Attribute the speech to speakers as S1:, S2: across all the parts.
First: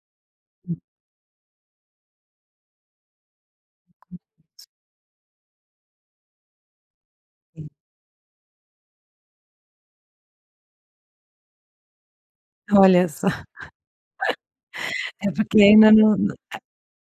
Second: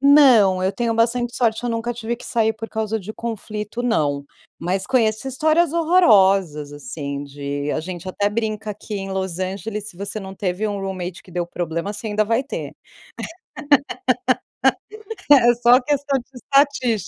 S1: Não, eu
S2: Hum.
S1: tenho bastante sorte eu nunca tive que sair por causa de conflito não.
S2: [unintelligible]
S1: Mas conheço histórias horrorosas, assim,
S2: Sim.
S1: de a gente até brinca aqui em Los Angeles, se você não teve um roommate que deu problema, você ainda vai ter.
S2: Olha só. É
S1: É
S2: porque
S1: só
S2: ainda não
S1: questão de
S2: nã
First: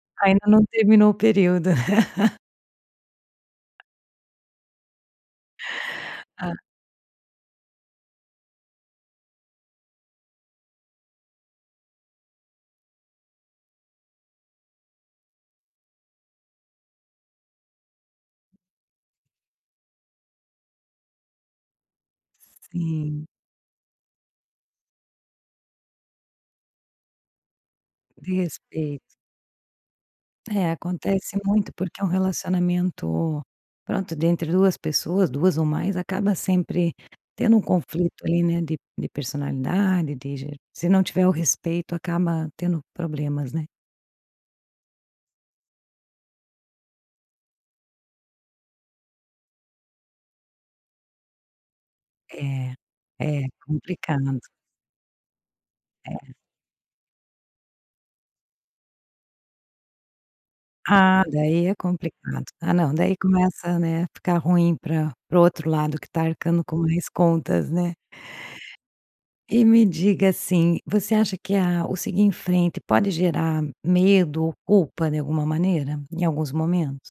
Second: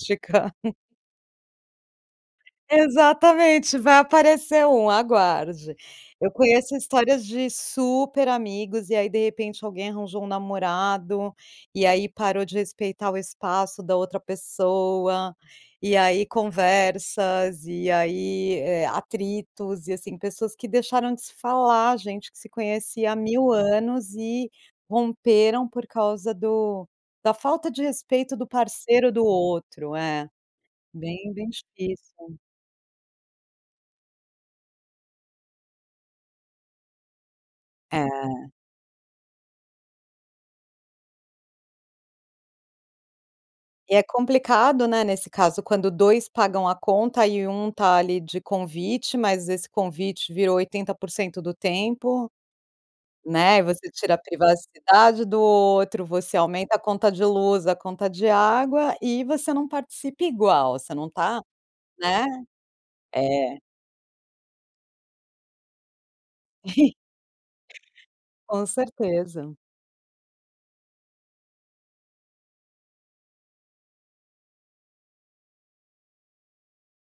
S2: eh, ainda não terminou o período.
S1: Exatamente, vai aparecer um, aguarde. Eu
S2: Ah.
S1: conheço histórias de super amigos e aí, de repente, alguém arranjou um namorado, e aí parou de respeitar o espaço da outra pessoa. E aí conversas e aí, eh, atritos e, assim, pessoas que deixaram de se falar, gente que se conhecia há
S2: Sim.
S1: mil anos e romperam por causa do da falta de
S2: De
S1: respeito do
S2: respeito.
S1: parceiro do outro, é.
S2: É,
S1: Bem,
S2: acontece
S1: bem
S2: muito porque é um
S1: difícil.
S2: relacionamento, pronto, dentre 2 pessoas. 2 ou mais acaba sempre tendo um conflito, ali,
S1: É.
S2: né, de de personalidade, de je se não tiver o respeito, acaba tendo problemas, né?
S1: E é complicado, né, nesse caso quando 2 pagam a conta e 1 está ali de convite mas esse convite virou 80% do tempo,
S2: É, é
S1: né. E você tira a
S2: complicado.
S1: privacidade do outro,
S2: É.
S1: você aumenta a conta de luz, a conta de água e você não participa igual, você não
S2: Ah,
S1: está
S2: daí é
S1: né?
S2: complicado. Ah, não, daí
S1: É.
S2: começa, né, a ficar ruim para para o outro lado que está arcando com mais contas, né?
S1: Com certeza.
S2: E me diga, assim, você acha que a o seguir em frente pode gerar medo ou culpa de alguma maneira? Em alguns momentos?